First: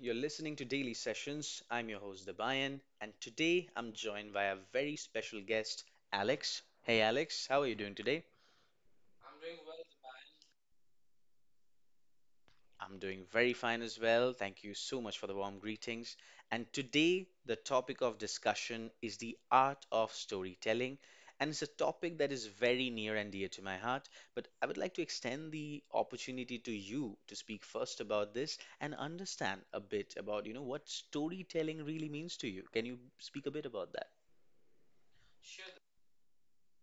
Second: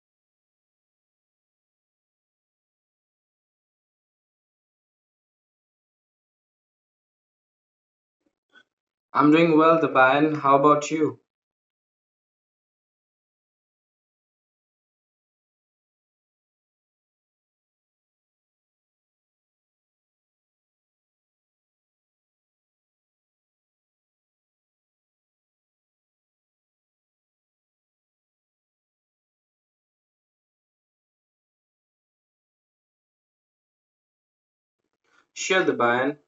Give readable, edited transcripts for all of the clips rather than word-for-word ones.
You're listening to Daily Sessions. I'm your host, Debayan, and today I'm joined by a very special guest, Alex. Hey, Alex, how are you doing today? I'm doing well, the Bayan. How about you? I'm doing very fine as well. Thank you so much for the warm greetings. And today, the topic of discussion is the art of storytelling. And it's a topic that is very near and dear to my heart. But I would like to extend the opportunity to you to speak first about this and understand a bit about, you know, what storytelling really means to you. Can you speak a bit about that? Sure, the Bayan.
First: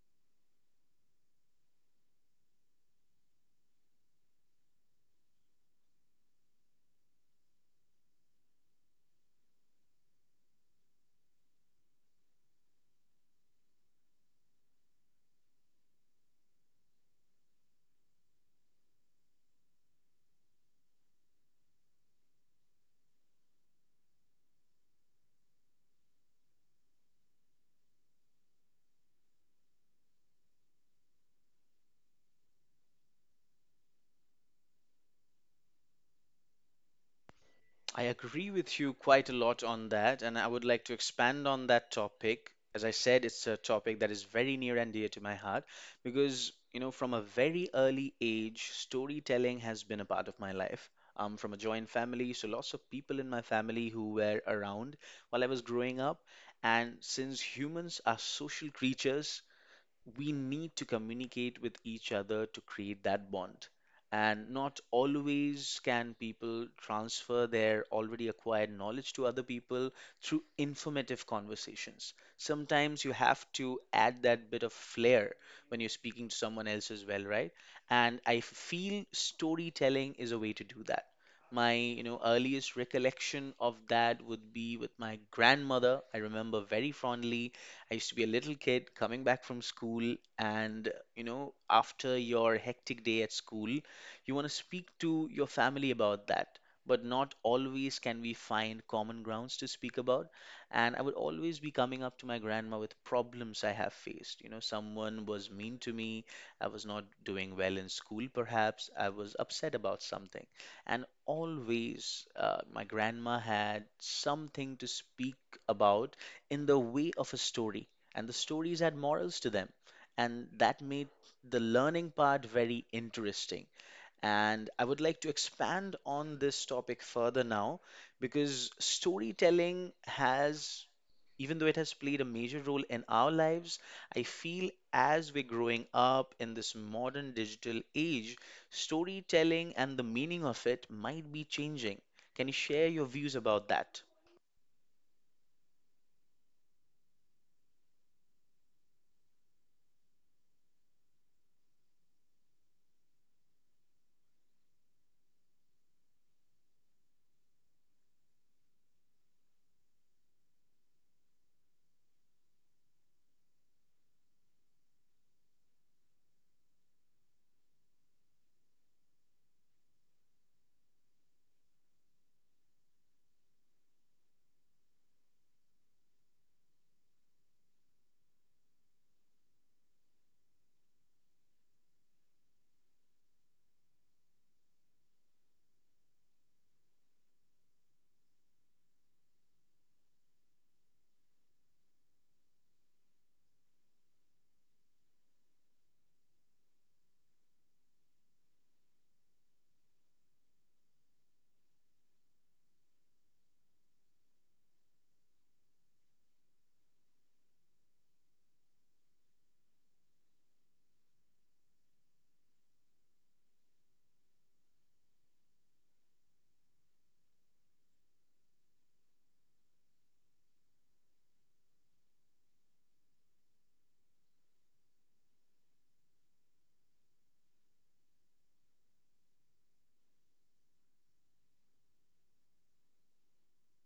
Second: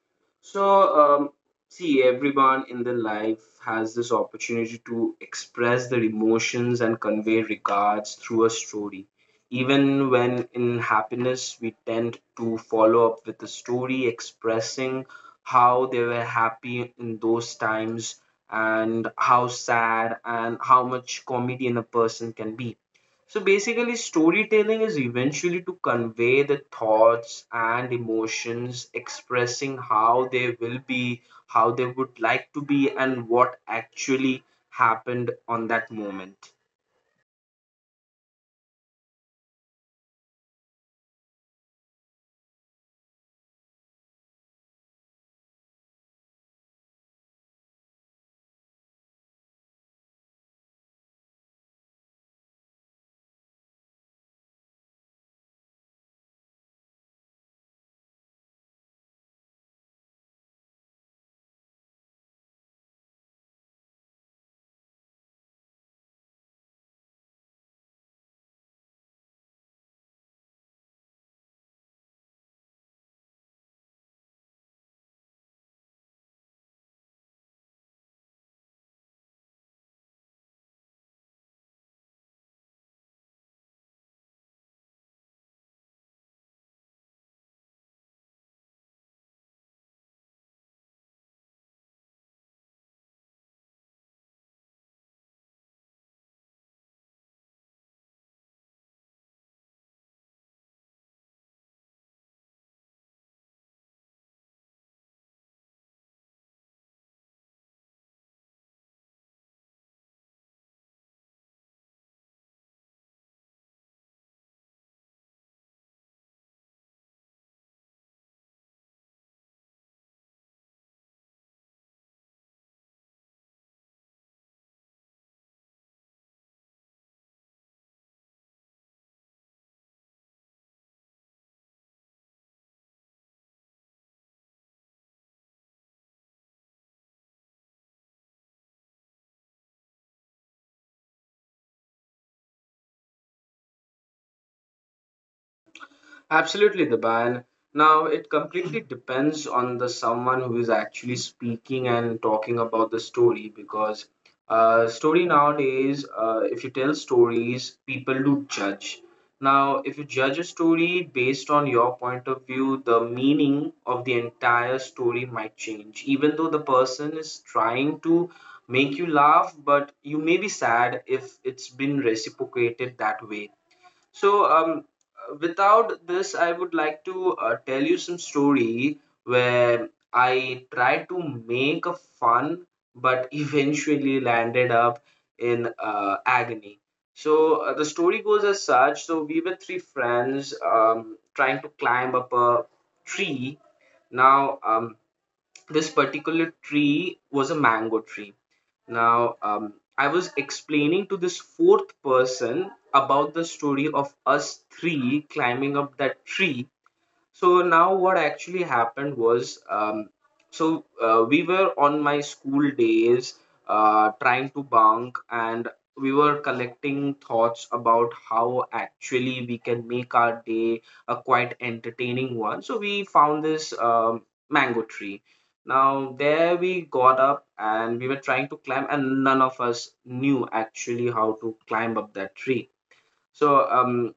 So, um, See, everyone in their life has this opportunity to express their emotions and convey regards through a story. Even when in happiness, we tend to follow up with a story expressing how they were happy in those times, and how sad and how much comedian a person can be. So basically, storytelling is eventually to convey the thoughts and emotions, expressing how they will be, how they would like to be, and what actually happened on that moment. I agree with you quite a lot on that, and I would like to expand on that topic. As I said, it's a topic that is very near and dear to my heart because, you know, from a very early age, storytelling has been a part of my life. I'm from a joint family, so lots of people in my family who were around while I was growing up. And since humans are social creatures, we need to communicate with each other to create that bond. And not always can people transfer their already acquired knowledge to other people through informative conversations. Sometimes you have to add that bit of flair when you're speaking to someone else as well, right? And I feel storytelling is a way to do that my, you know, earliest recollection of that would be with my grandmother. I remember very fondly. I used to be a little kid coming back from school, and, you know, after your hectic day at school, you want to speak to your family about that. But not always can we find common grounds to speak about. And I would always be coming up to my grandma with problems I have faced. You know, someone was mean to me. I was not doing well in school, perhaps. I was upset about something. And always, my grandma had something to speak about in the way of a story, and the stories had morals to them, and that made the learning part very interesting. And I would like to expand on this topic further now because storytelling has, even though it has played a major role in our lives, I feel as we're growing up in this modern digital age, storytelling and the meaning of it might be changing. Can you share your views about that? Absolutely, the ban. Now it completely depends on the someone who is actually speaking and talking about the story because story nowadays, if you tell stories, people do judge. Now, if you judge a story based on your point of view, the meaning of the entire story might change. Even though the person is trying to make you laugh, but you may be sad if it's been reciprocated that way. so, um, Without this, I would like to tell you some story where I tried to make a fun, but eventually landed up in agony. The story goes as such. So we were three friends trying to climb up a tree. Now, um, this particular tree was a mango tree. I was explaining to this fourth person about the story of us three climbing up that tree. So now what actually happened was, we were on my school days, trying to bunk, and we were collecting thoughts about how actually we can make our day a quite entertaining one. So we found this, mango tree. Now there we got up and we were trying to climb, and none of us knew actually how to climb up that tree. So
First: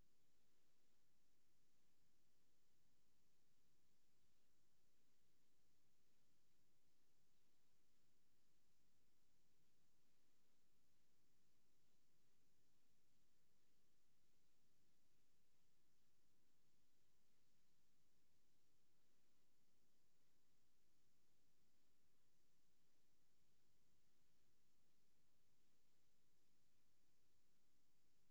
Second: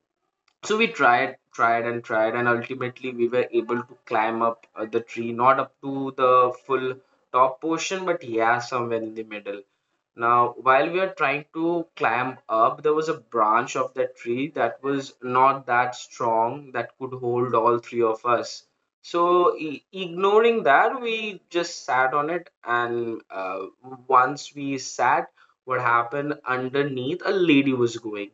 so we tried and tried, and ultimately we were able to climb up the tree, not up to the full top portion, but yeah, somewhere in the middle. Now while we were trying to climb up, there was a branch of that tree that was not that strong, that could hold all three of us. So, ignoring that, we just sat on it, and once we sat, what happened, underneath a lady was going.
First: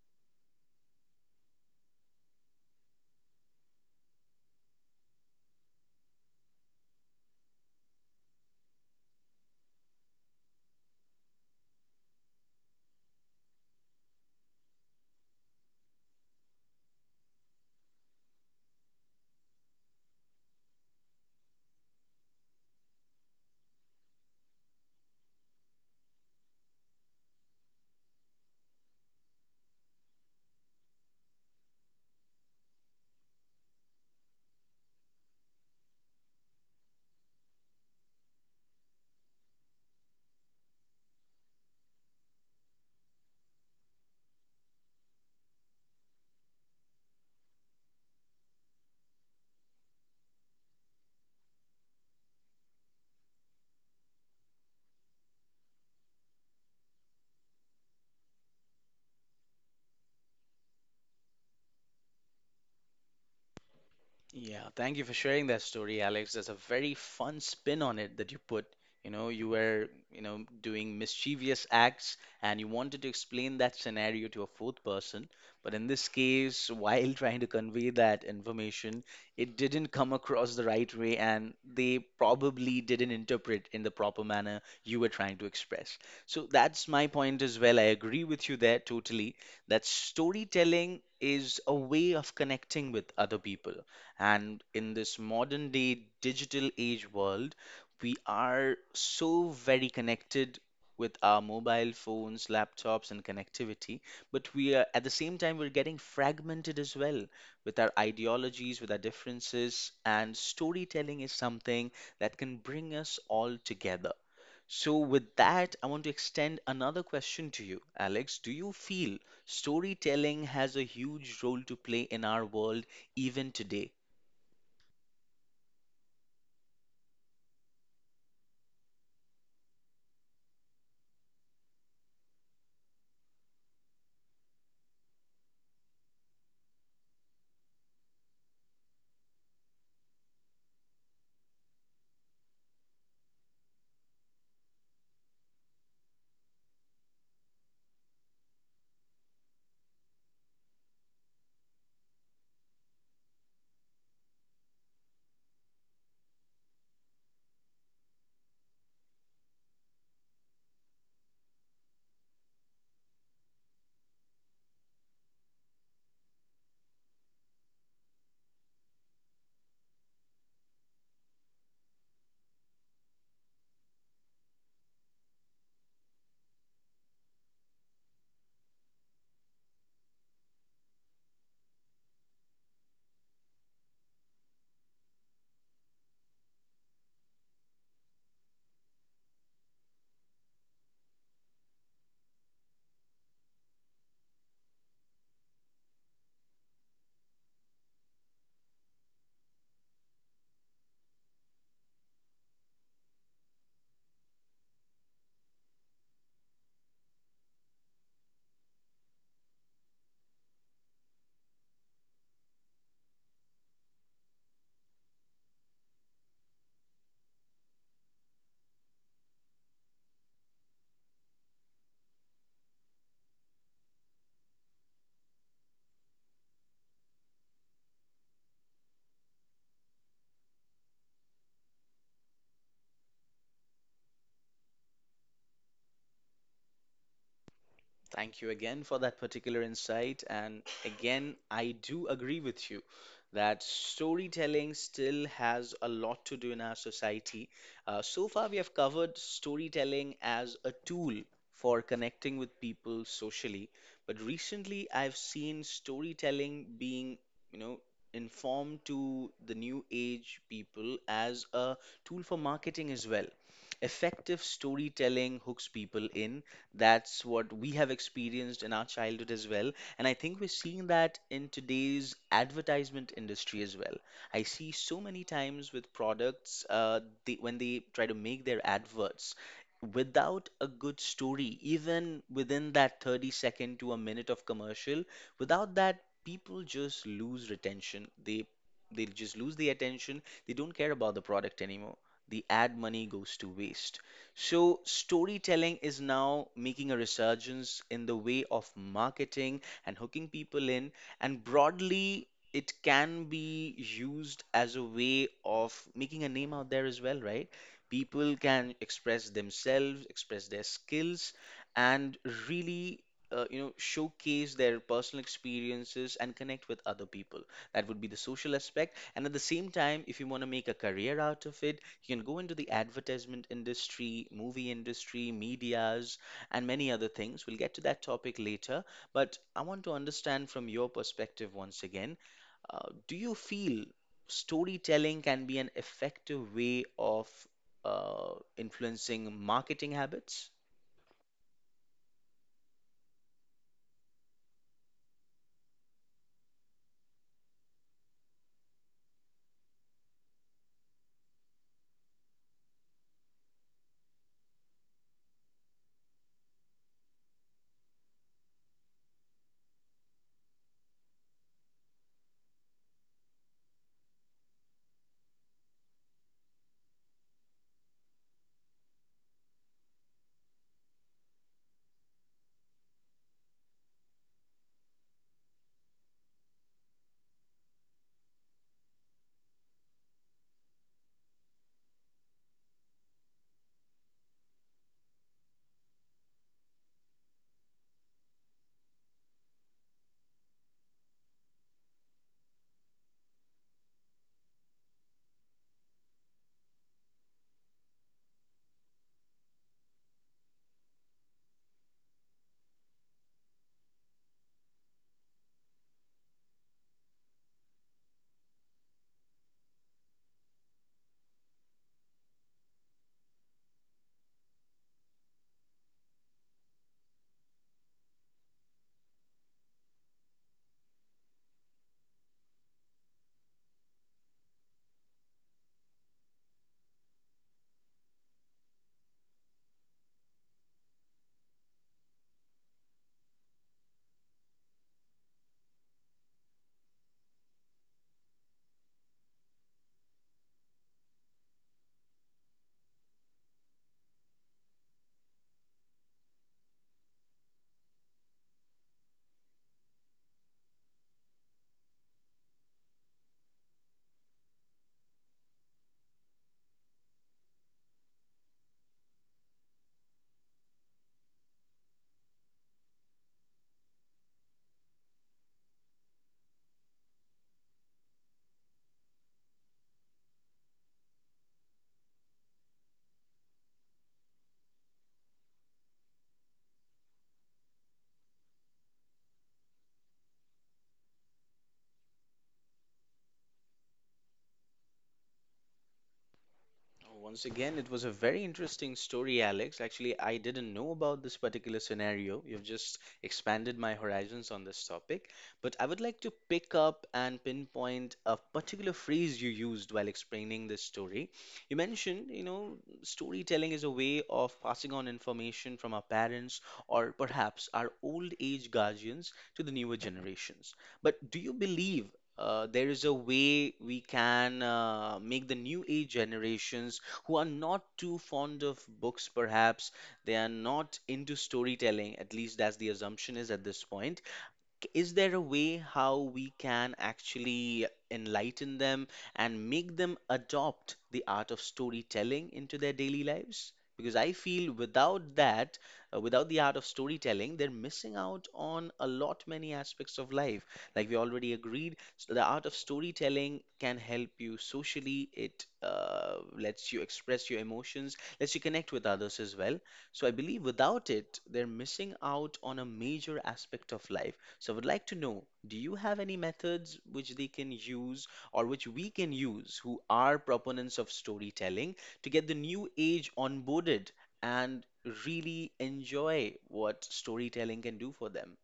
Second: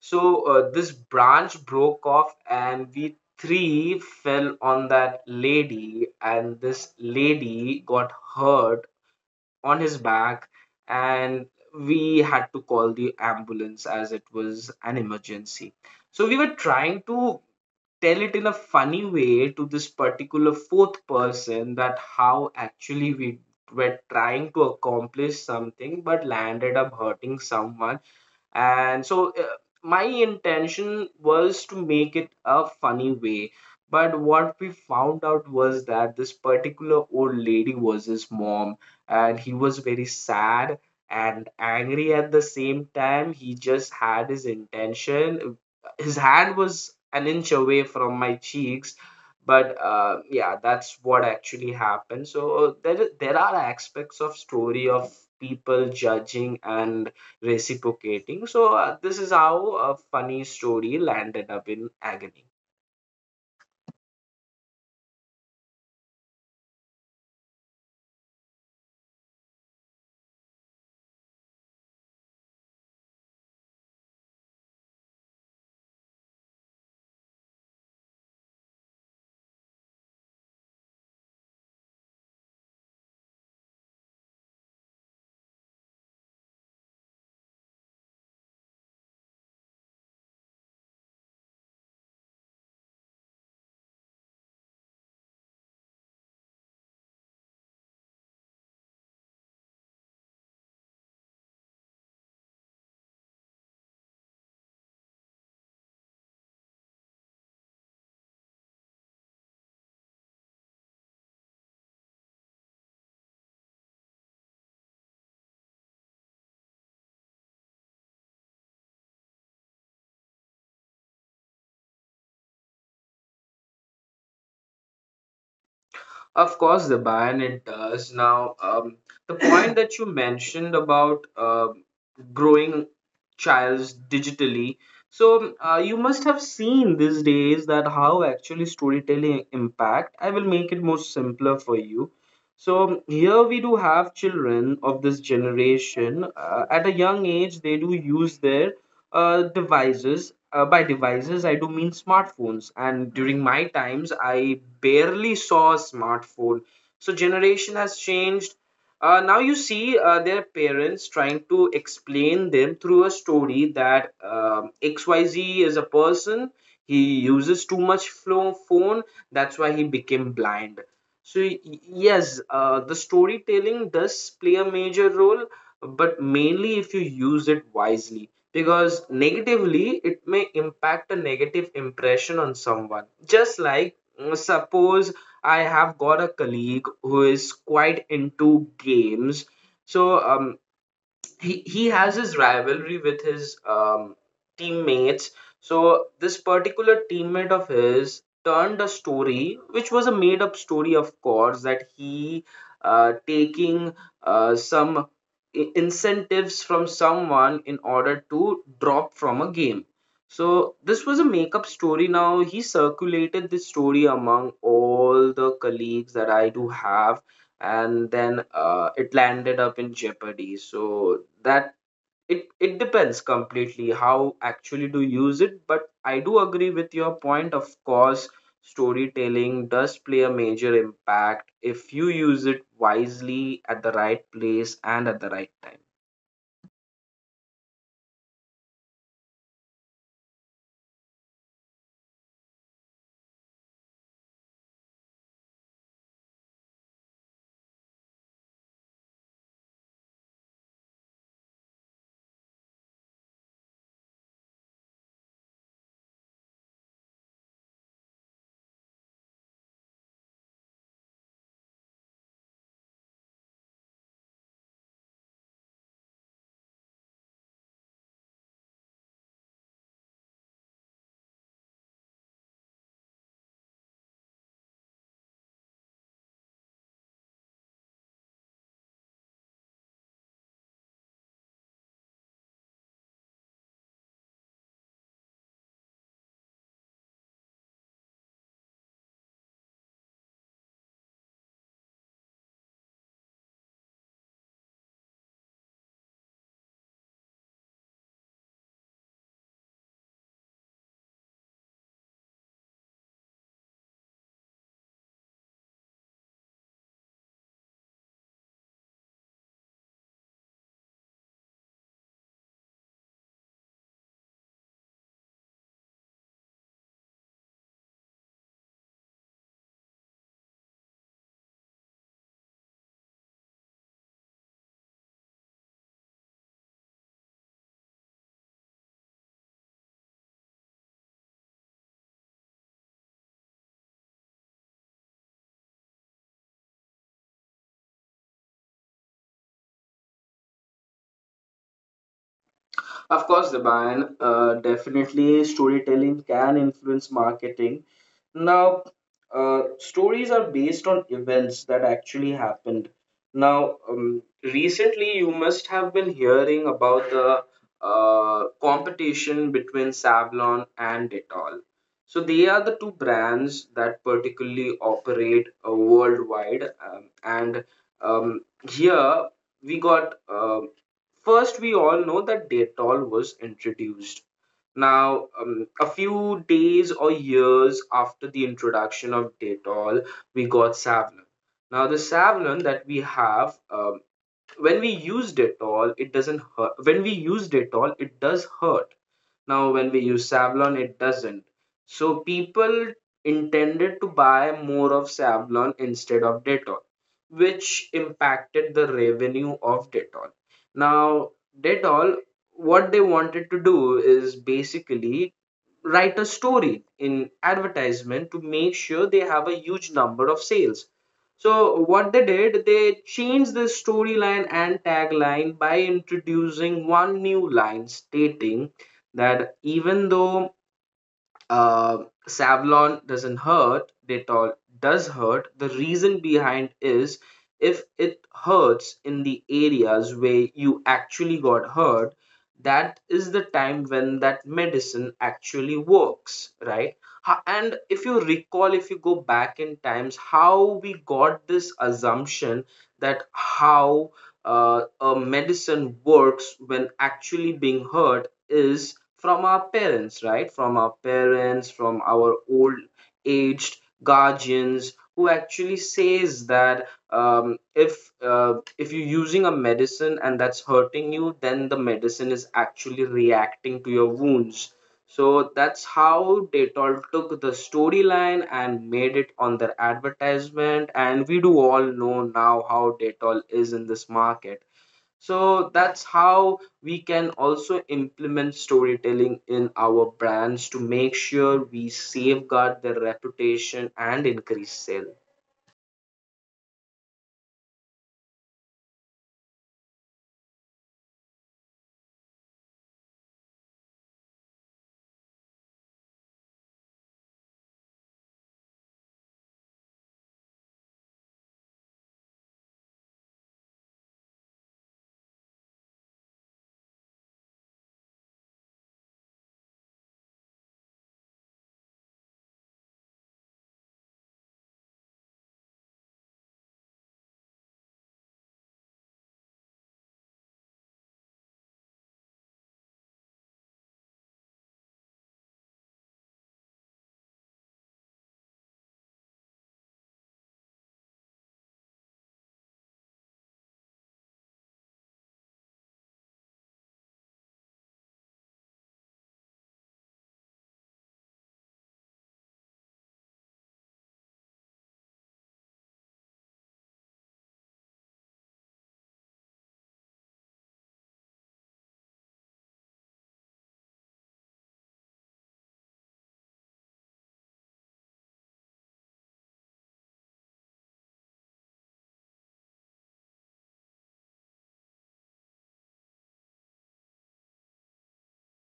So this branch broke off, and we three fell on that lady, and this lady got hurt on his back, and we had to call the ambulance as it was an emergency. So we were trying to tell it in a funny way to this particular fourth person, that how actually we were trying to accomplish something but landed up hurting someone. And my intention was to make it a funny way, but what we found out was that this particular old lady was his mom, and he was very sad and angry at the same time. He just had his intention, his hand was an inch away from my cheeks. But yeah, that's what actually happened. So there are aspects of story of people judging and reciprocating. So, this is how a funny story landed up in agony. Yeah, thank you for sharing that story, Alex. That's a very fun spin on it that you put. You know, you were, you know, doing mischievous acts and you wanted to explain that scenario to a fourth person. But in this case, while trying to convey that information, it didn't come across the right way and they probably didn't interpret in the proper manner you were trying to express. So that's my point as well. I agree with you there totally that storytelling is a way of connecting with other people and in this modern day digital age world, we are so very connected with our mobile phones, laptops, and connectivity. But we are at the same time, we're getting fragmented as well with our ideologies, with our differences. And storytelling is something that can bring us all together. So, with that, I want to extend another question to you, Alex. Do you feel storytelling has a huge role to play in our world even today? Of course, the Bayan, it does. The point that you mentioned about growing childs digitally. So, you must have seen these days that how actually storytelling impact. I will make it more simpler for you. So here we do have children of this generation. At a young age, they do use their devices. By devices, I do mean smartphones. And during my times, I barely saw a smartphone. So generation has changed. Now you see their parents trying to explain them through a story that XYZ is a person. He uses too much phone. That's why he became blind. So yes, the storytelling does play a major role, but mainly if you use it wisely, because negatively it may impact a negative impression on someone. Just like, suppose I have got a colleague who is quite into games. So um, he has his rivalry with his teammates. So this particular teammate of his turned a story, which was a made up story, of course, that he taking some incentives from someone in order to drop from a game. So this was a make-up story. Now he circulated this story among all the colleagues that I do have, and then it landed up in jeopardy. So that it depends completely how actually to use it, but I do agree with your point. Of course storytelling does play a major impact if you use it wisely, at the right place and at the right time. Thank you again for that particular insight. And again, I do agree with you that storytelling still has a lot to do in our society. So far, we have covered storytelling as a tool for connecting with people socially. But recently, I've seen storytelling being, you know, informed to the new age people as a tool for marketing as well. Effective storytelling hooks people in, that's what we have experienced in our childhood as well. And I think we're seeing that in today's advertisement industry as well. I see so many times with products, they, when they try to make their adverts, without a good story, even within that 30 second to a minute of commercial, without that, people just lose retention. They just lose the attention. They don't care about the product anymore. The ad money goes to waste. So, storytelling is now making a resurgence in the way of marketing and hooking people in, and broadly, it can be used as a way of making a name out there as well, right? People can express themselves, express their skills, and really. You know, showcase their personal experiences and connect with other people. That would be the social aspect. And at the same time, if you want to make a career out of it, you can go into the advertisement industry, movie industry, medias, and many other things. We'll get to that topic later, but I want to understand from your perspective once again, do you feel storytelling can be an effective way of influencing marketing habits? Of course, the ban, definitely storytelling can influence marketing. Now, stories are based on events that actually happened. Recently you must have been hearing about the competition between Savlon and Dettol. So they are the two brands that particularly operate worldwide, and um, here we got first, we all know that Dettol was introduced. A few days or years after the introduction of Dettol, we got Savlon. Now, the Savlon that we have, when we use Dettol, it doesn't hurt. When we use Dettol, it does hurt. Now, when we use Savlon, it doesn't. So, people intended to buy more of Savlon instead of Dettol, which impacted the revenue of Dettol. Now, Dettol, what they wanted to do is basically write a story in advertisement to make sure they have a huge number of sales. So what they did, they changed the storyline and tagline by introducing one new line stating that even though uh, Savlon doesn't hurt, Dettol does hurt. The reason behind is if it hurts in the areas where you actually got hurt, that is the time when that medicine actually works, right? And if you recall, if you go back in times, how we got this assumption that how a medicine works when actually being hurt is from our parents, right? From our parents, from our old aged guardians, who actually says that if you're using a medicine and that's hurting you, then the medicine is actually reacting to your wounds. So that's how Dettol took the storyline and made it on their advertisement. And we do all know now how Dettol is in this market. So that's how we can also implement storytelling in our brands to make sure we safeguard their reputation and increase sale. Oh, once again, it was a very interesting story, Alex. Actually, I didn't know about this particular scenario. You've just expanded my horizons on this topic. But I would like to pick up and pinpoint a particular phrase you used while explaining this story. You mentioned, you know, storytelling is a way of passing on information from our parents or perhaps our old age guardians to the newer generations. But do you believe there is a way we can make the new age generations who are not too fond of books, perhaps they are not into storytelling, at least that's the assumption is at this point is there a way how we can actually enlighten them and make them adopt the art of storytelling into their daily lives? Because I feel without that, without the art of storytelling, they're missing out on a lot many aspects of life. Like we already agreed, so the art of storytelling can help you socially. It lets you express your emotions, lets you connect with others as well. So I believe without it, they're missing out on a major aspect of life. So, I would like to know, do you have any methods which they can use or which we can use who are proponents of storytelling to get the new age onboarded and really enjoy what storytelling can do for them?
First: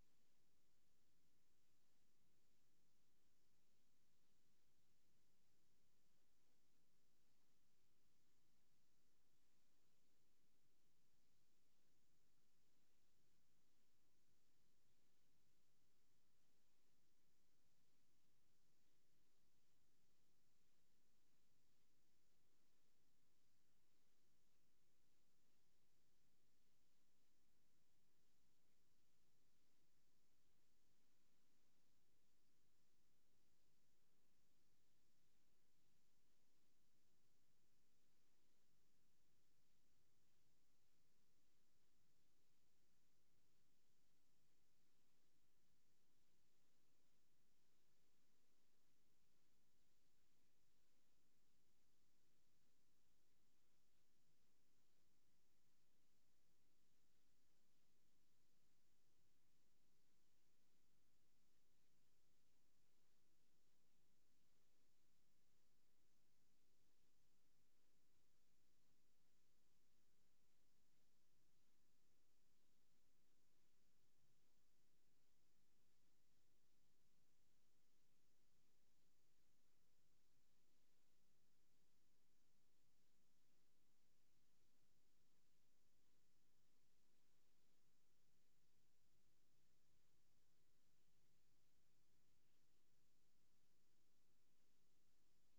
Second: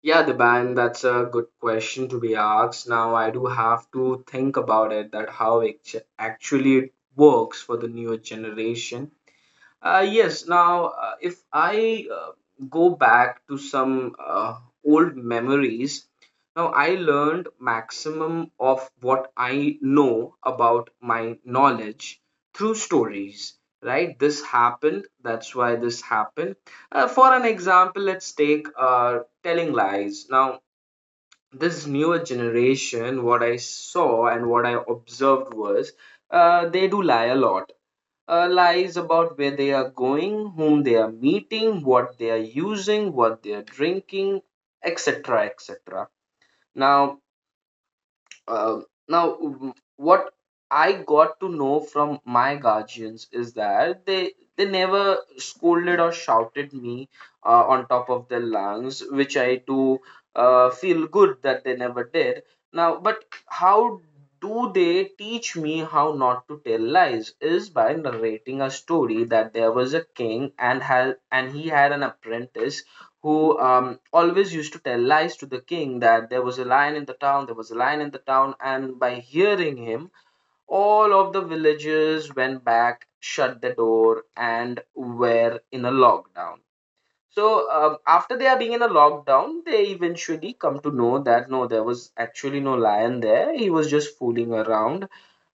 Yeah, the band, that's a good question to be asked. Now I do have to think about it, that how it actually it works for the newer generation. Yes. If I go back to some old memories, now I learned maximum of what I know about my knowledge through stories. Right? This happened. That's why this happened. For an example, let's take telling lies. Now, this newer generation, what I saw and what I observed was, they do lie a lot. Uh, lies about where they are going, whom they are meeting, what they are using, what they are drinking, etc. etc. Now, now, what I got to know from my guardians is that they never scolded or shouted me on top of their lungs, which I do feel good that they never did. Now, but how do they teach me how not to tell lies? Is by narrating a story that there was a king and he had an apprentice, who always used to tell lies to the king, that there was a lion in the town, there was a lion in the town, and by hearing him, all of the villagers went back, shut the door, and were in a lockdown. So, after they are being in a lockdown, they eventually come to know that no, there was actually no lion there, he was just fooling around.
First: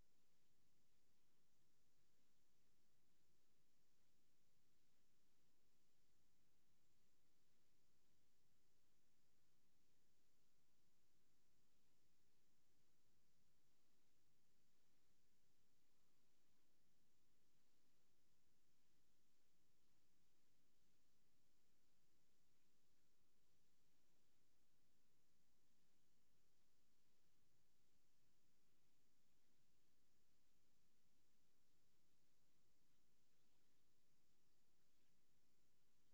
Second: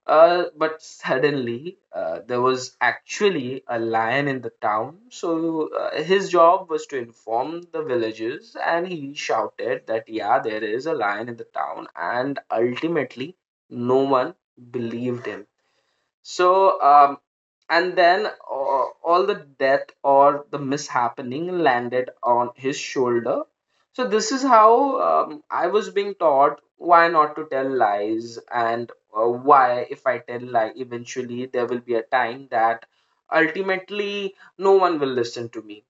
But suddenly, there was actually a lion in the town. So his job was to inform the villagers, and he shouted that, yeah, there is a lion in the town. And ultimately, no one believed him. So, and then all the death or the mishappening landed on his shoulder. So, this is how I was being taught why not to tell lies, and why, if I tell lie, eventually there will be a time that ultimately no one will listen to me.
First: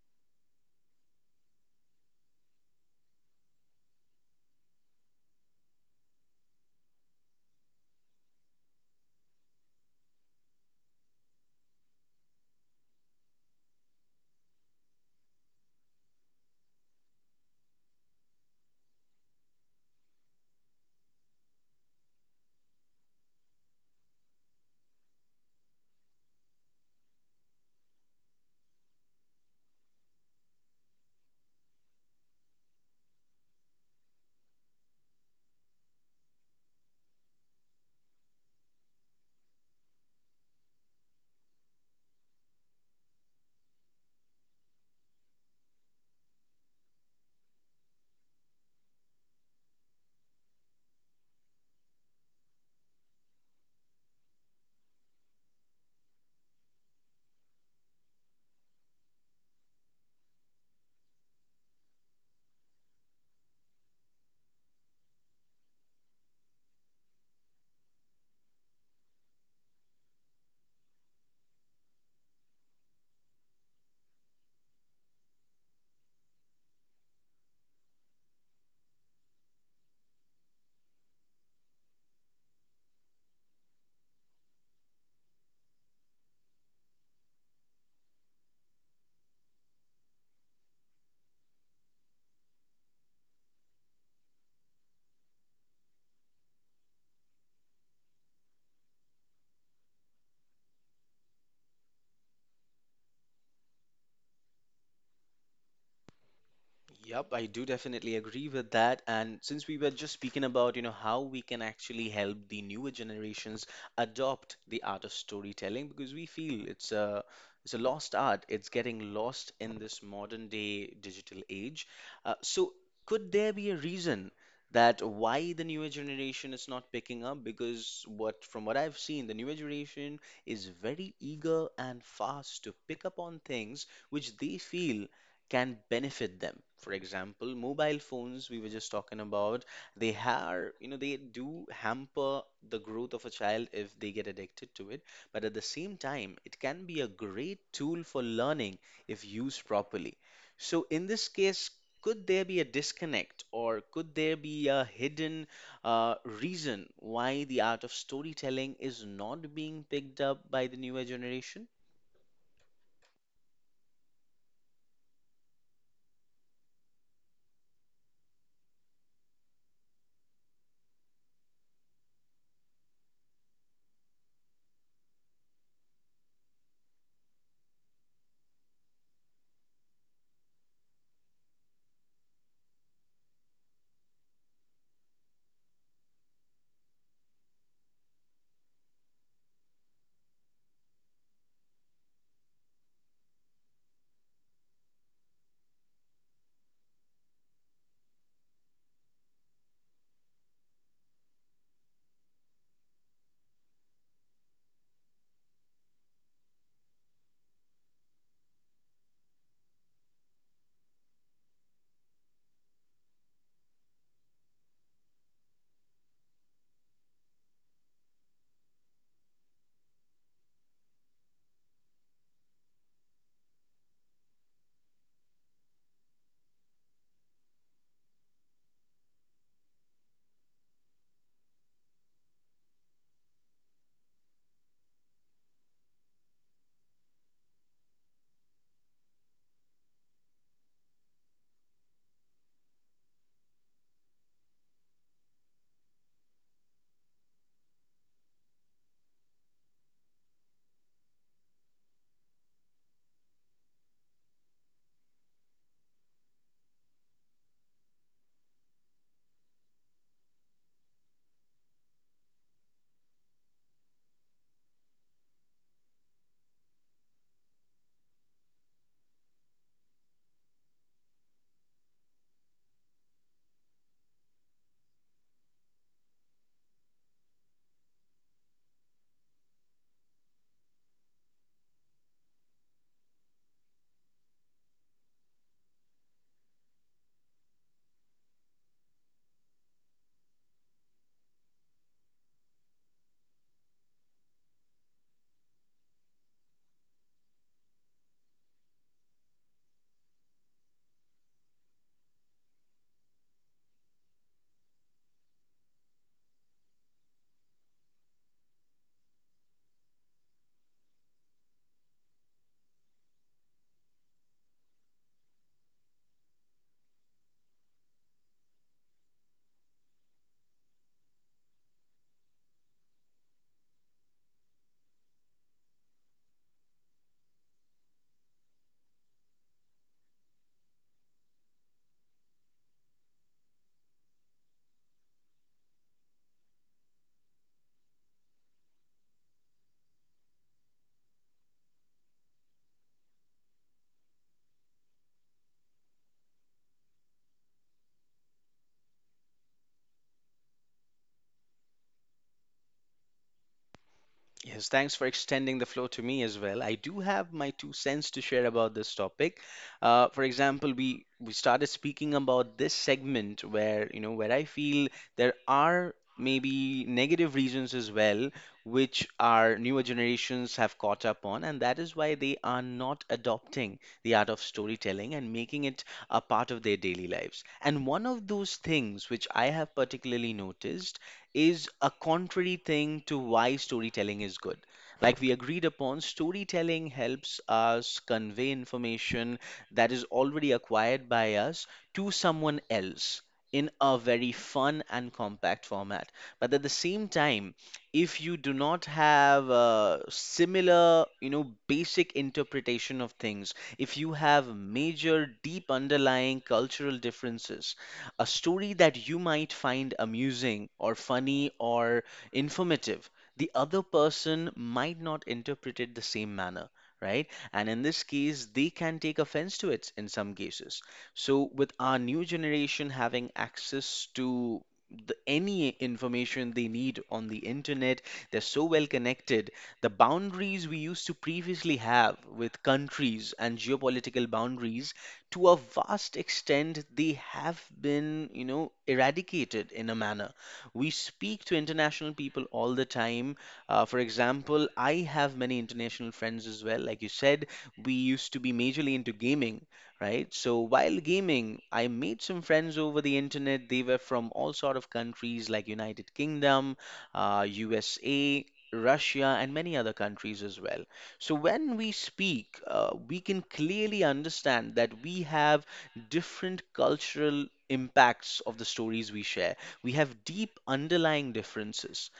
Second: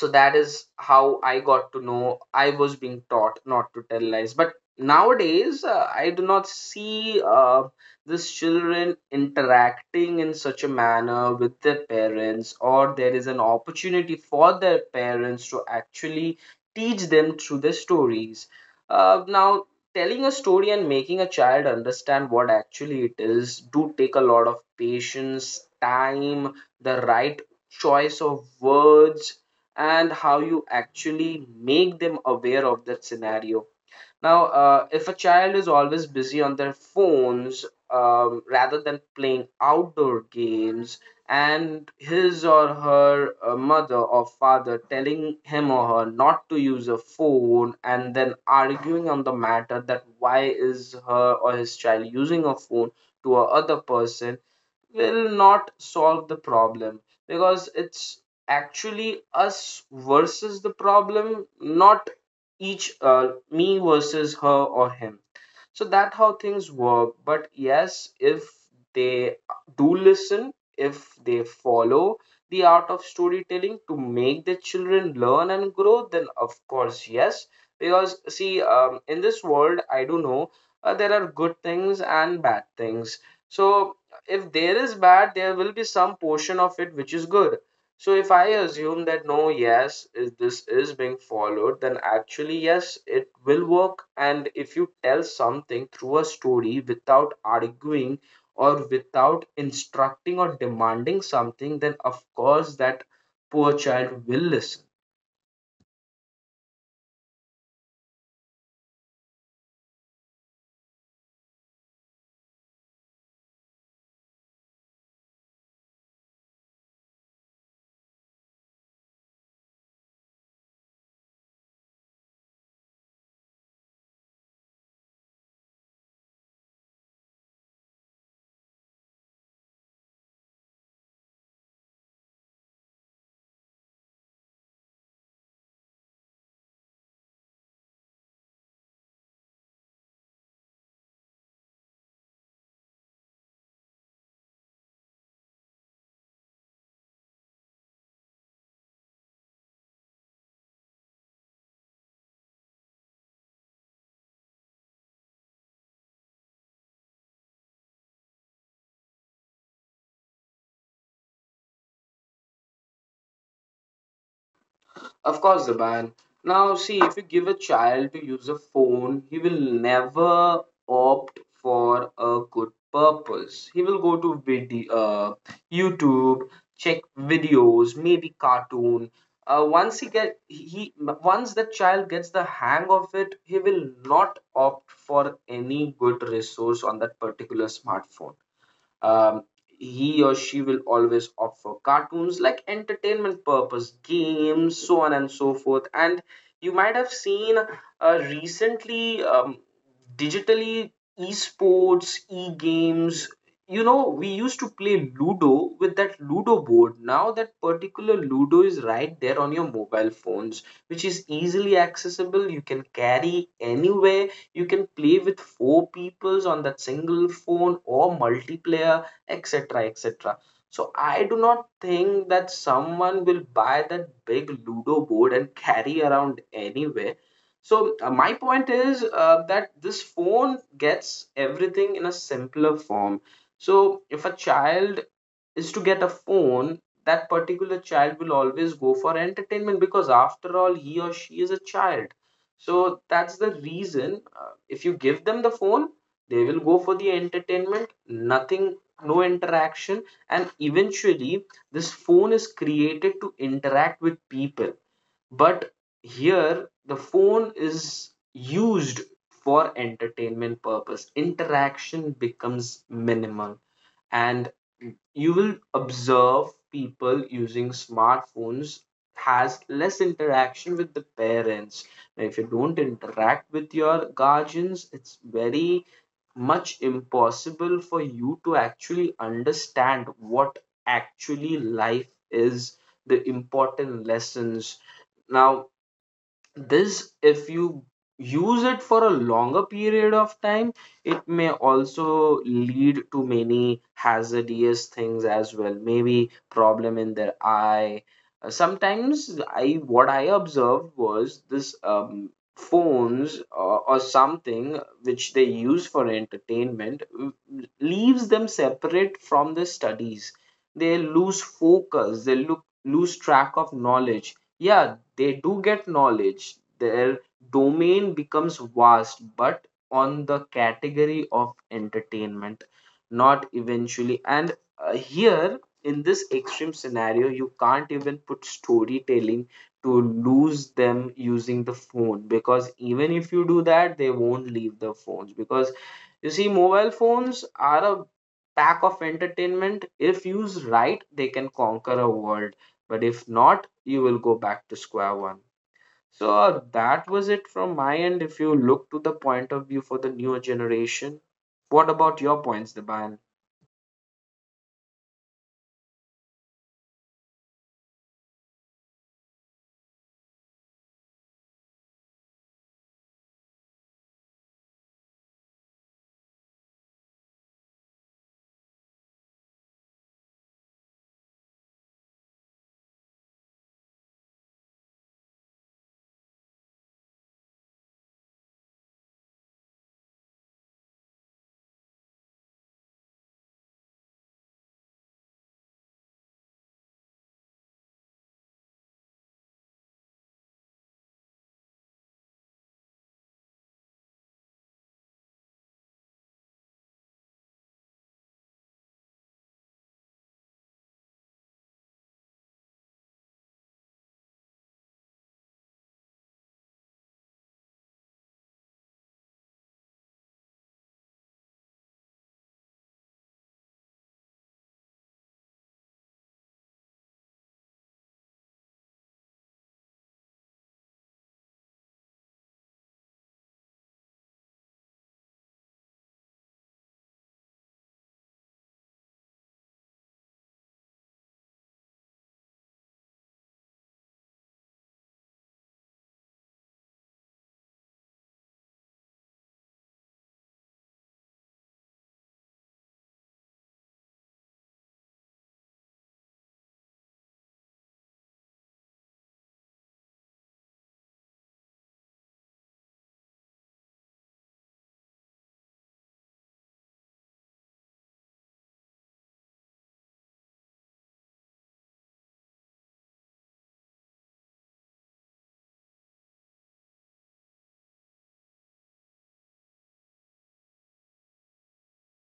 So that is how I got to know I was being taught not to tell lies. But nowadays, I do not see these children interacting in such a manner with their parents, or there is an opportunity for their parents to actually teach them through their stories. Now, telling a story and making a child understand what actually it is do take a lot of patience, time, the right choice of words, and how you actually make them aware of that scenario. Now, if a child is always busy on their phones rather than playing outdoor games, and his or her mother or father telling him or her not to use a phone, and then arguing on the matter that why is her or his child using a phone to a other person, will not solve the problem, because it's actually us versus the problem, not each me versus her or him. So that how things work. But yes, if they do listen, if they follow the art of storytelling to make the children learn and grow, then of course yes, because see, in this world I do know there are good things and bad things. So if there is bad, there will be some portion of it which is good. So if I assume that no, yes, is this is being followed, then actually yes, it will work. And if you tell something through a story without arguing or without instructing or demanding something, then of course that poor child will listen. Yep, I do definitely agree with that. And since we were just speaking about, you know, how we can actually help the newer generations adopt the art of storytelling, because we feel it's a lost art. It's getting lost in this modern day digital age. So could there be a reason that why the newer generation is not picking up? Because what from what I've seen, the newer generation is very eager and fast to pick up on things which they feel can benefit them. For example, mobile phones we were just talking about, they are, you know, they do hamper the growth of a child if they get addicted to it. But at the same time, it can be a great tool for learning if used properly. So in this case, could there be a disconnect or could there be a hidden reason why the art of storytelling is not being picked up by the newer generation? Of course, the ban. Now, see, if you give a child to use a phone, he will never opt for a good purpose. He will go to video, YouTube, check videos, maybe cartoon. Once he get he once the child gets the hang of it, he will not opt for any good resource on that particular smartphone. um, he or she will always opt for cartoons, like entertainment purpose, games, so on and so forth. And you might have seen recently, digitally, esports, e-games. You know, we used to play ludo with that ludo board. Now that particular ludo is right there on your mobile phones, which is easily accessible. You can carry anywhere, you can play with four peoples on that single phone or multiplayer, etc., etc. So I do not think that someone will buy that big ludo board and carry around anywhere. So my point is that this phone gets everything in a simpler form. So if a child is to get a phone, that particular child will always go for entertainment because, after all, he or she is a child. So that's the reason. If you give them the phone, they will go for the entertainment, nothing, no interaction. And eventually, this phone is created to interact with people. But here, the phone is used for entertainment purpose, interaction becomes minimal. And you will observe people using smartphones has less interaction with the parents. Now, if you don't interact with your guardians, it's very much impossible for you to actually understand what actually life is, the important lessons. Now, this, if you use it for a longer period of time, it may also lead to many hazardous things as well, maybe problem in their eye. Sometimes, I, what I observed was this, phones or something which they use for entertainment leaves them separate from the studies. They lose focus, they look lose track of knowledge. Yeah, they do get knowledge, their domain becomes vast, but on the category of entertainment, not eventually. And here in this extreme scenario you can't even put storytelling to lose them using the phone, because even if you do that they won't leave the phones. Because you see, mobile phones are a pack of entertainment. If used right, they can conquer a world, but if not, you will go back to square one. So that was it from my end. If you look to the point of view for the newer generation, what about your points, Deban? Yes, thanks for extending the floor to me as well. I do have my two cents to share about this topic. For example, we started speaking about this segment where, you know, where I feel there are maybe negative reasons as well, which our newer generations have caught up on, and that is why they are not adopting the art of storytelling and making it a part of their daily lives. And one of those things which I have particularly noticed is a contrary thing to why storytelling is good. Like we agreed upon, storytelling helps us convey information that is already acquired by us to someone else in a very fun and compact format. But at the same time, if you do not have a similar, you know, basic interpretation of things, if you have major deep underlying cultural differences, a story that you might find amusing or funny or informative, the other person might not interpret it the same manner, right? And in this case, they can take offense to it in some cases. So, with our new generation having access to the, any information they need on the internet, they're so well connected. The boundaries we used to previously have with countries and geopolitical boundaries to a vast extent, they have been, you know, eradicated in a manner. We speak to international people all the time. For example, I have many international friends as well. Like you said, we used to be majorly into gaming, right? So while gaming, I made some friends over the internet. They were from all sort of countries like United Kingdom, USA, Russia, and many other countries as well. So when we speak, we can clearly understand that we have different cultural impacts of the stories we share. We have deep underlying differences.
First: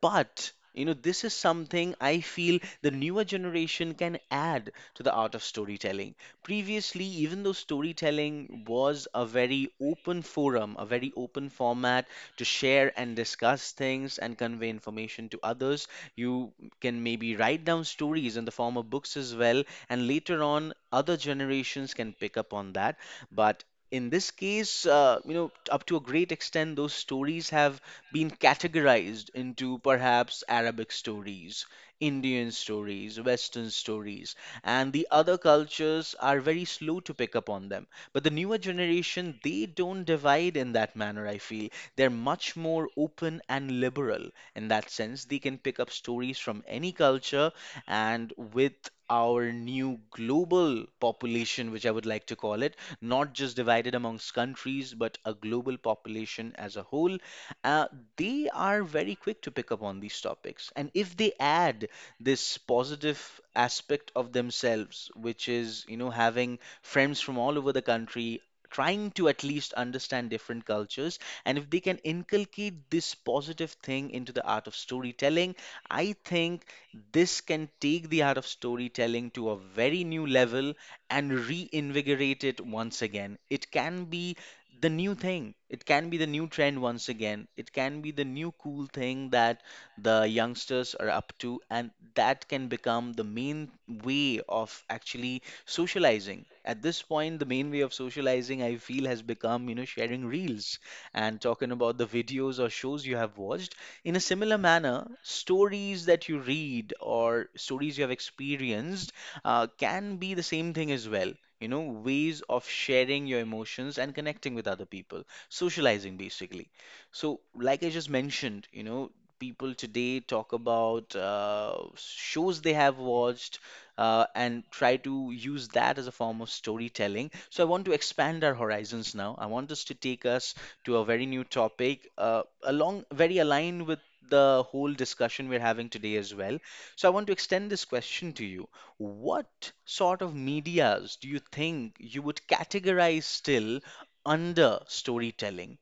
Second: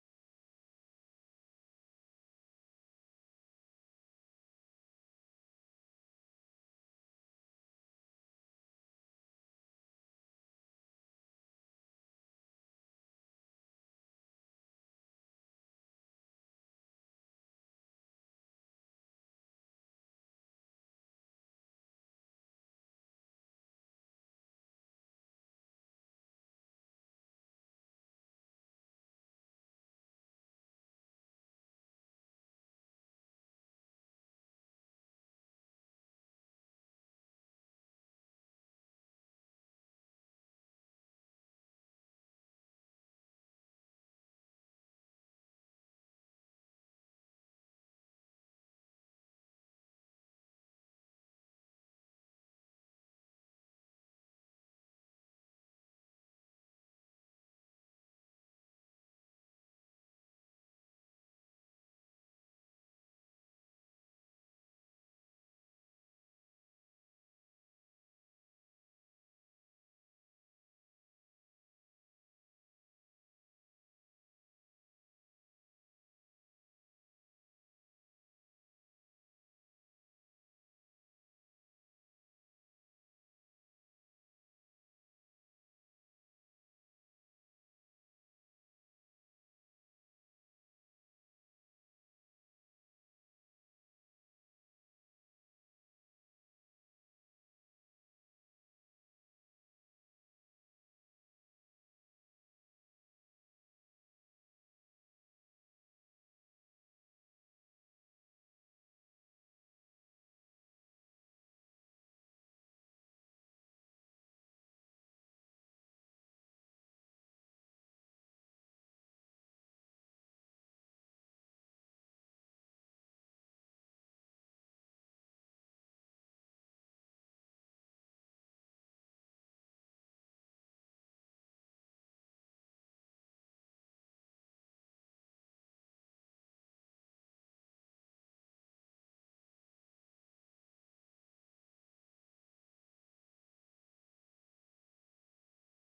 But you know, this is something I feel the newer generation can add to the art of storytelling. Previously, even though storytelling was a very open forum, a very open format to share and discuss things and convey information to others, you can maybe write down stories in the form of books as well, and later on, other generations can pick up on that. But in this case, you know, up to a great extent, those stories have been categorized into perhaps Arabic stories, Indian stories, Western stories, and the other cultures are very slow to pick up on them. But the newer generation, they don't divide in that manner, I feel. They're much more open and liberal in that sense. They can pick up stories from any culture, and with our new global population, which I would like to call it, not just divided amongst countries, but a global population as a whole, uh, they are very quick to pick up on these topics. And if they add this positive aspect of themselves, which is, you know, having friends from all over the country, trying to at least understand different cultures, and if they can inculcate this positive thing into the art of storytelling, I think this can take the art of storytelling to a very new level and reinvigorate it once again. It can be the new thing, it can be the new trend once again, it can be the new cool thing that the youngsters are up to, and that can become the main way of actually socializing. At this point, the main way of socializing, I feel, has become, you know, sharing reels and talking about the videos or shows you have watched. In a similar manner, stories that you read or stories you have experienced can be the same thing as well. You know, ways of sharing your emotions and connecting with other people, socializing basically. So, like I just mentioned, you know, people today talk about shows they have watched, and try to use that as a form of storytelling. So I want to expand our horizons now. I want us to take us to a very new topic, along very aligned with the whole discussion we're having today as well. So I want to extend this question to you. What sort of medias do you think you would categorize still under storytelling?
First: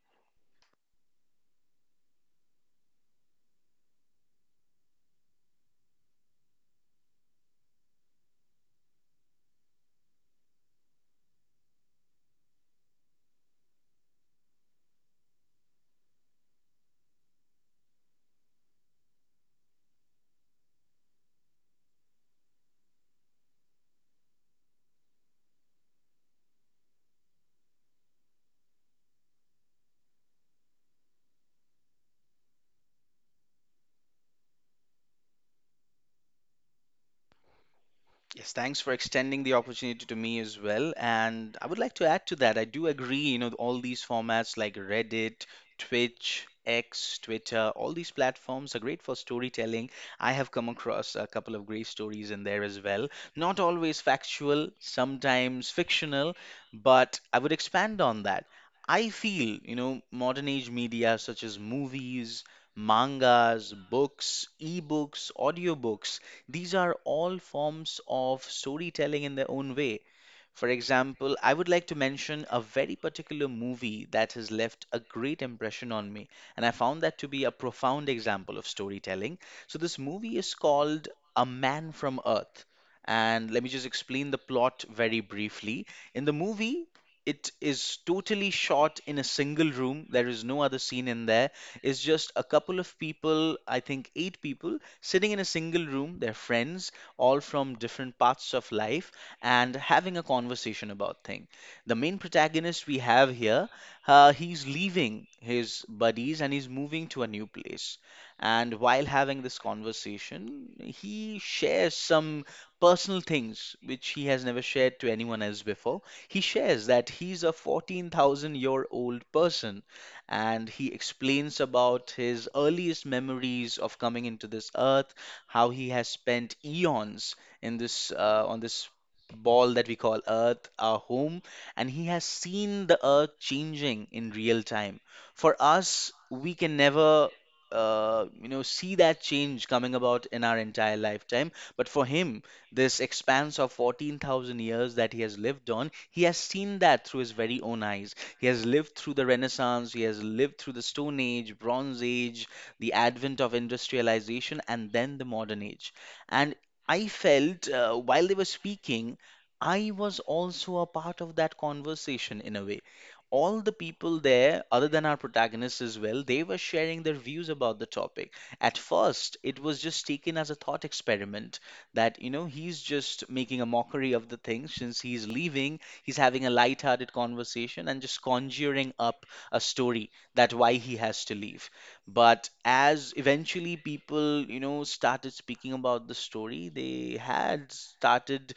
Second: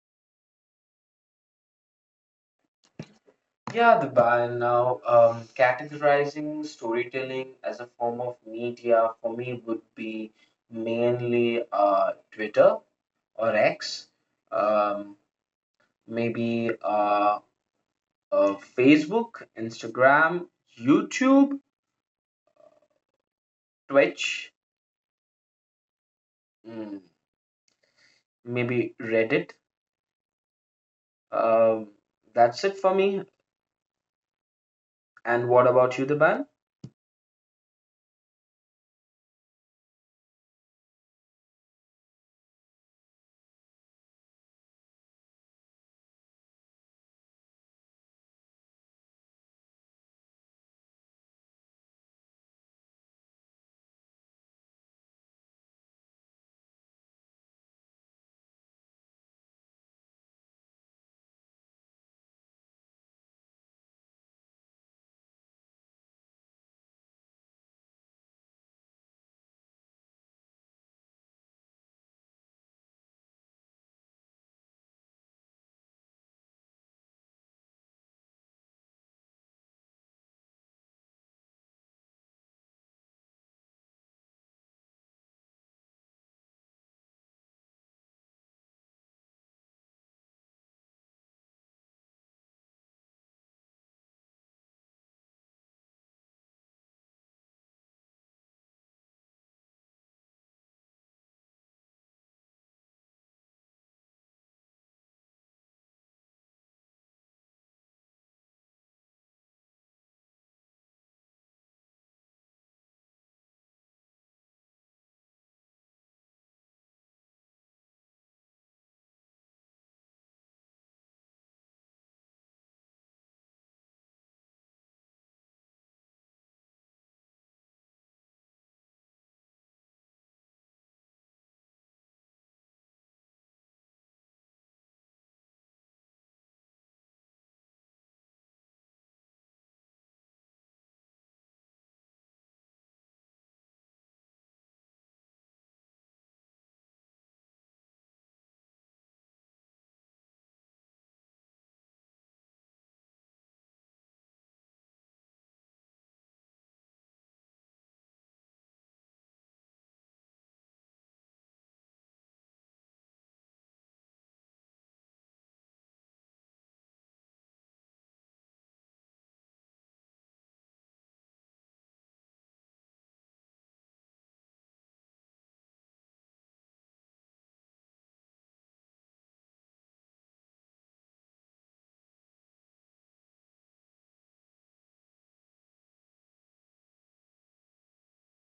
Yeah, the ban now, categorizing storytelling as a form of media for me would be mainly Twitter or X, um, maybe Facebook, Instagram, YouTube, Twitch, mm, maybe Reddit. Um, that's it for me. And what about you, Diban? Yes, thanks for extending the opportunity to me as well. And I would like to add to that, I do agree, you know, all these formats like Reddit, Twitch, X, Twitter, all these platforms are great for storytelling. I have come across a couple of great stories in there as well. Not always factual, sometimes fictional, but I would expand on that. I feel, you know, modern age media such as movies, mangas, books, ebooks, audiobooks, these are all forms of storytelling in their own way. For example, I would like to mention a very particular movie that has left a great impression on me, and I found that to be a profound example of storytelling. So, this movie is called A Man from Earth, and let me just explain the plot very briefly. In the movie, it is totally shot in a single room. There is no other scene in there. It's just a couple of people, I think eight people, sitting in a single room, they're friends, all from different parts of life, and having a conversation about things. The main protagonist we have here, he's leaving his buddies and he's moving to a new place. And while having this conversation, he shares some personal things which he has never shared to anyone else before. He shares that he's a 14,000 year old person and he explains about his earliest memories of coming into this earth, how he has spent eons in this on this ball that we call earth our home, and he has seen the earth changing in real time. For us we can never, you know, see that change coming about in our entire lifetime, but for him, this expanse of 14,000 years that he has lived on, he has seen that through his very own eyes. He has lived through the Renaissance, he has lived through the Stone Age, Bronze Age, the advent of industrialization, and then the modern age. And I felt, while they were speaking, I was also a part of that conversation in a way. All the people there, other than our protagonists as well, they were sharing their views about the topic. At first, it was just taken as a thought experiment that, you know, he's just making a mockery of the thing since he's leaving. He's having a light-hearted conversation and just conjuring up a story that why he has to leave. But as eventually people, you know, started speaking about the story, they had started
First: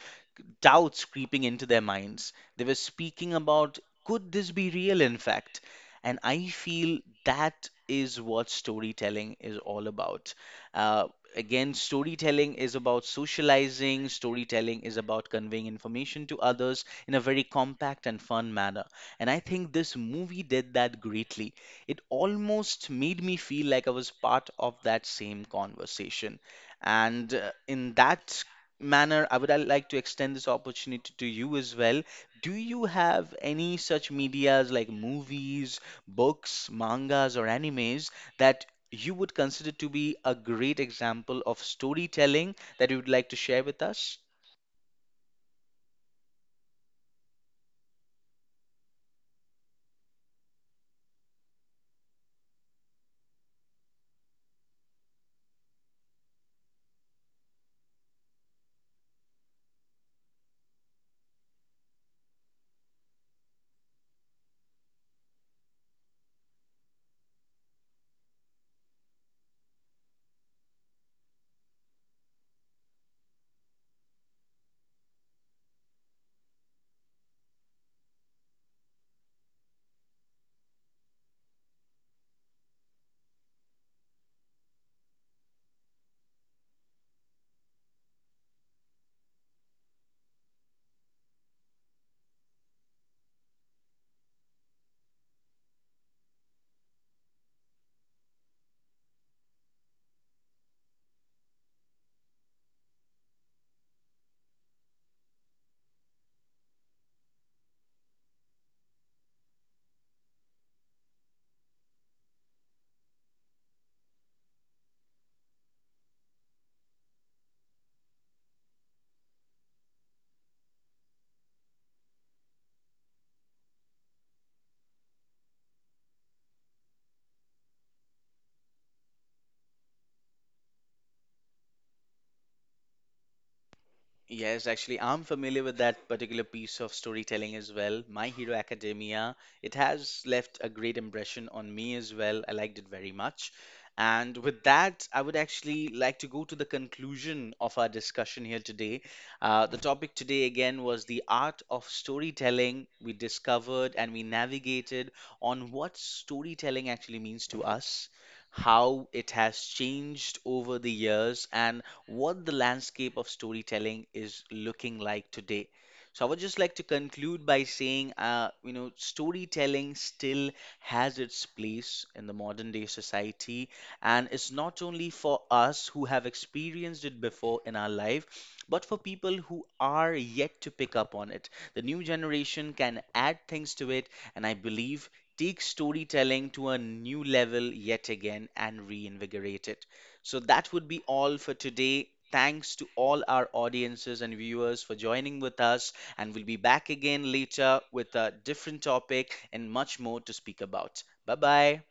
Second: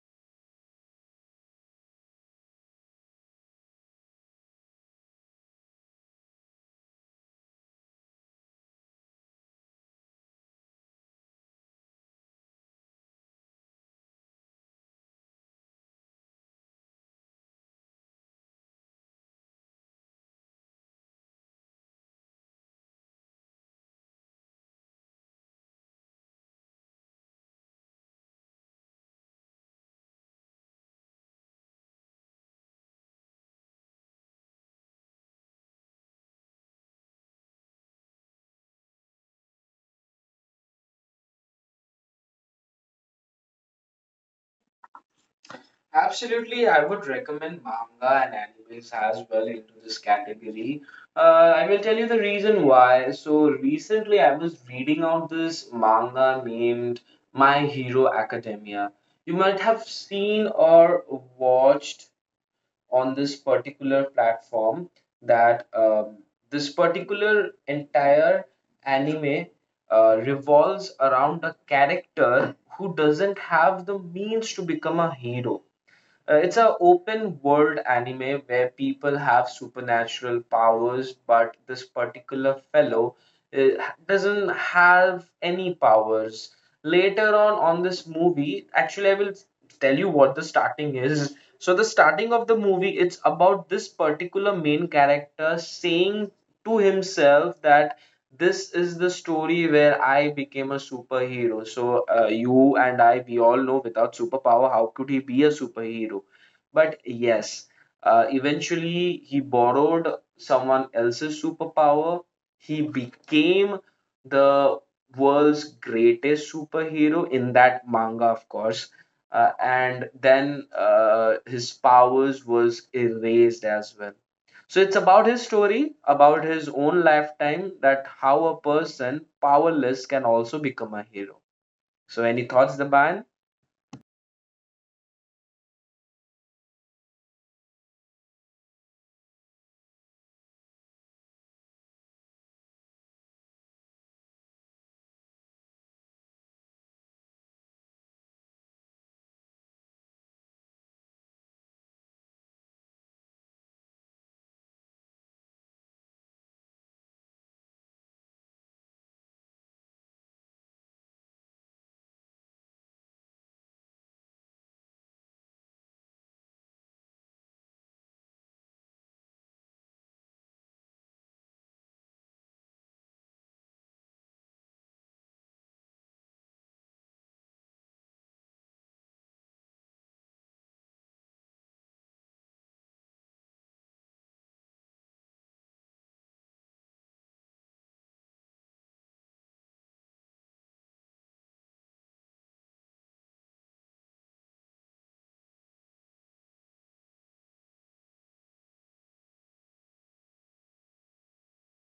doubts creeping into their minds. They were speaking about could this be real, in fact? And I feel that is what storytelling is all about. Uh, Again, storytelling is about socializing, storytelling is about conveying information to others in a very compact and fun manner. And I think this movie did that greatly. It almost made me feel like I was part of that same conversation. And in that manner, I would like to extend this opportunity to you as well. Do you have any such medias like movies, books, mangas, or animes that you would consider to be a great example of storytelling that you would like to share with us? Absolutely, I would recommend manga and animes as well into this category. Uh, I will tell you the reason why. So recently, I was reading out this manga named My Hero Academia. You might have seen or watched on this particular platform that this particular entire anime revolves around a character who doesn't have the means to become a hero. It's an open world anime where people have supernatural powers, but this particular fellow uh, doesn't have any powers. Later on this movie, actually, I will tell you what the starting is. So, the starting of the movie, it's about this particular main character saying to himself that this is the story where I became a superhero. So you and I, we all know without superpower, how could he be a superhero? But yes, eventually he borrowed someone else's superpower. He became the world's greatest superhero in that manga, of course. And then his powers was erased as well. So it's about his story, about his own lifetime, that how a person powerless can also become a hero. So any thoughts, Daban? Yes, actually, I'm familiar with that particular piece of storytelling as well. My Hero Academia, it has left a great impression on me as well. I liked it very much. And with that, I would actually like to go to the conclusion of our discussion here today. The topic today again was the art of storytelling. We discovered and we navigated on what storytelling actually means to us, how it has changed over the years, and what the landscape of storytelling is looking like today. So I would just like to conclude by saying, you know, storytelling still has its place in the modern day society, and it's not only for us who have experienced it before in our life, but for people who are yet to pick up on it. The new generation can add things to it, and I believe take storytelling to a new level yet again and reinvigorate it. So that would be all for today. Thanks to all our audiences and viewers for joining with us. And we'll be back again later with a different topic and much more to speak about. Bye bye.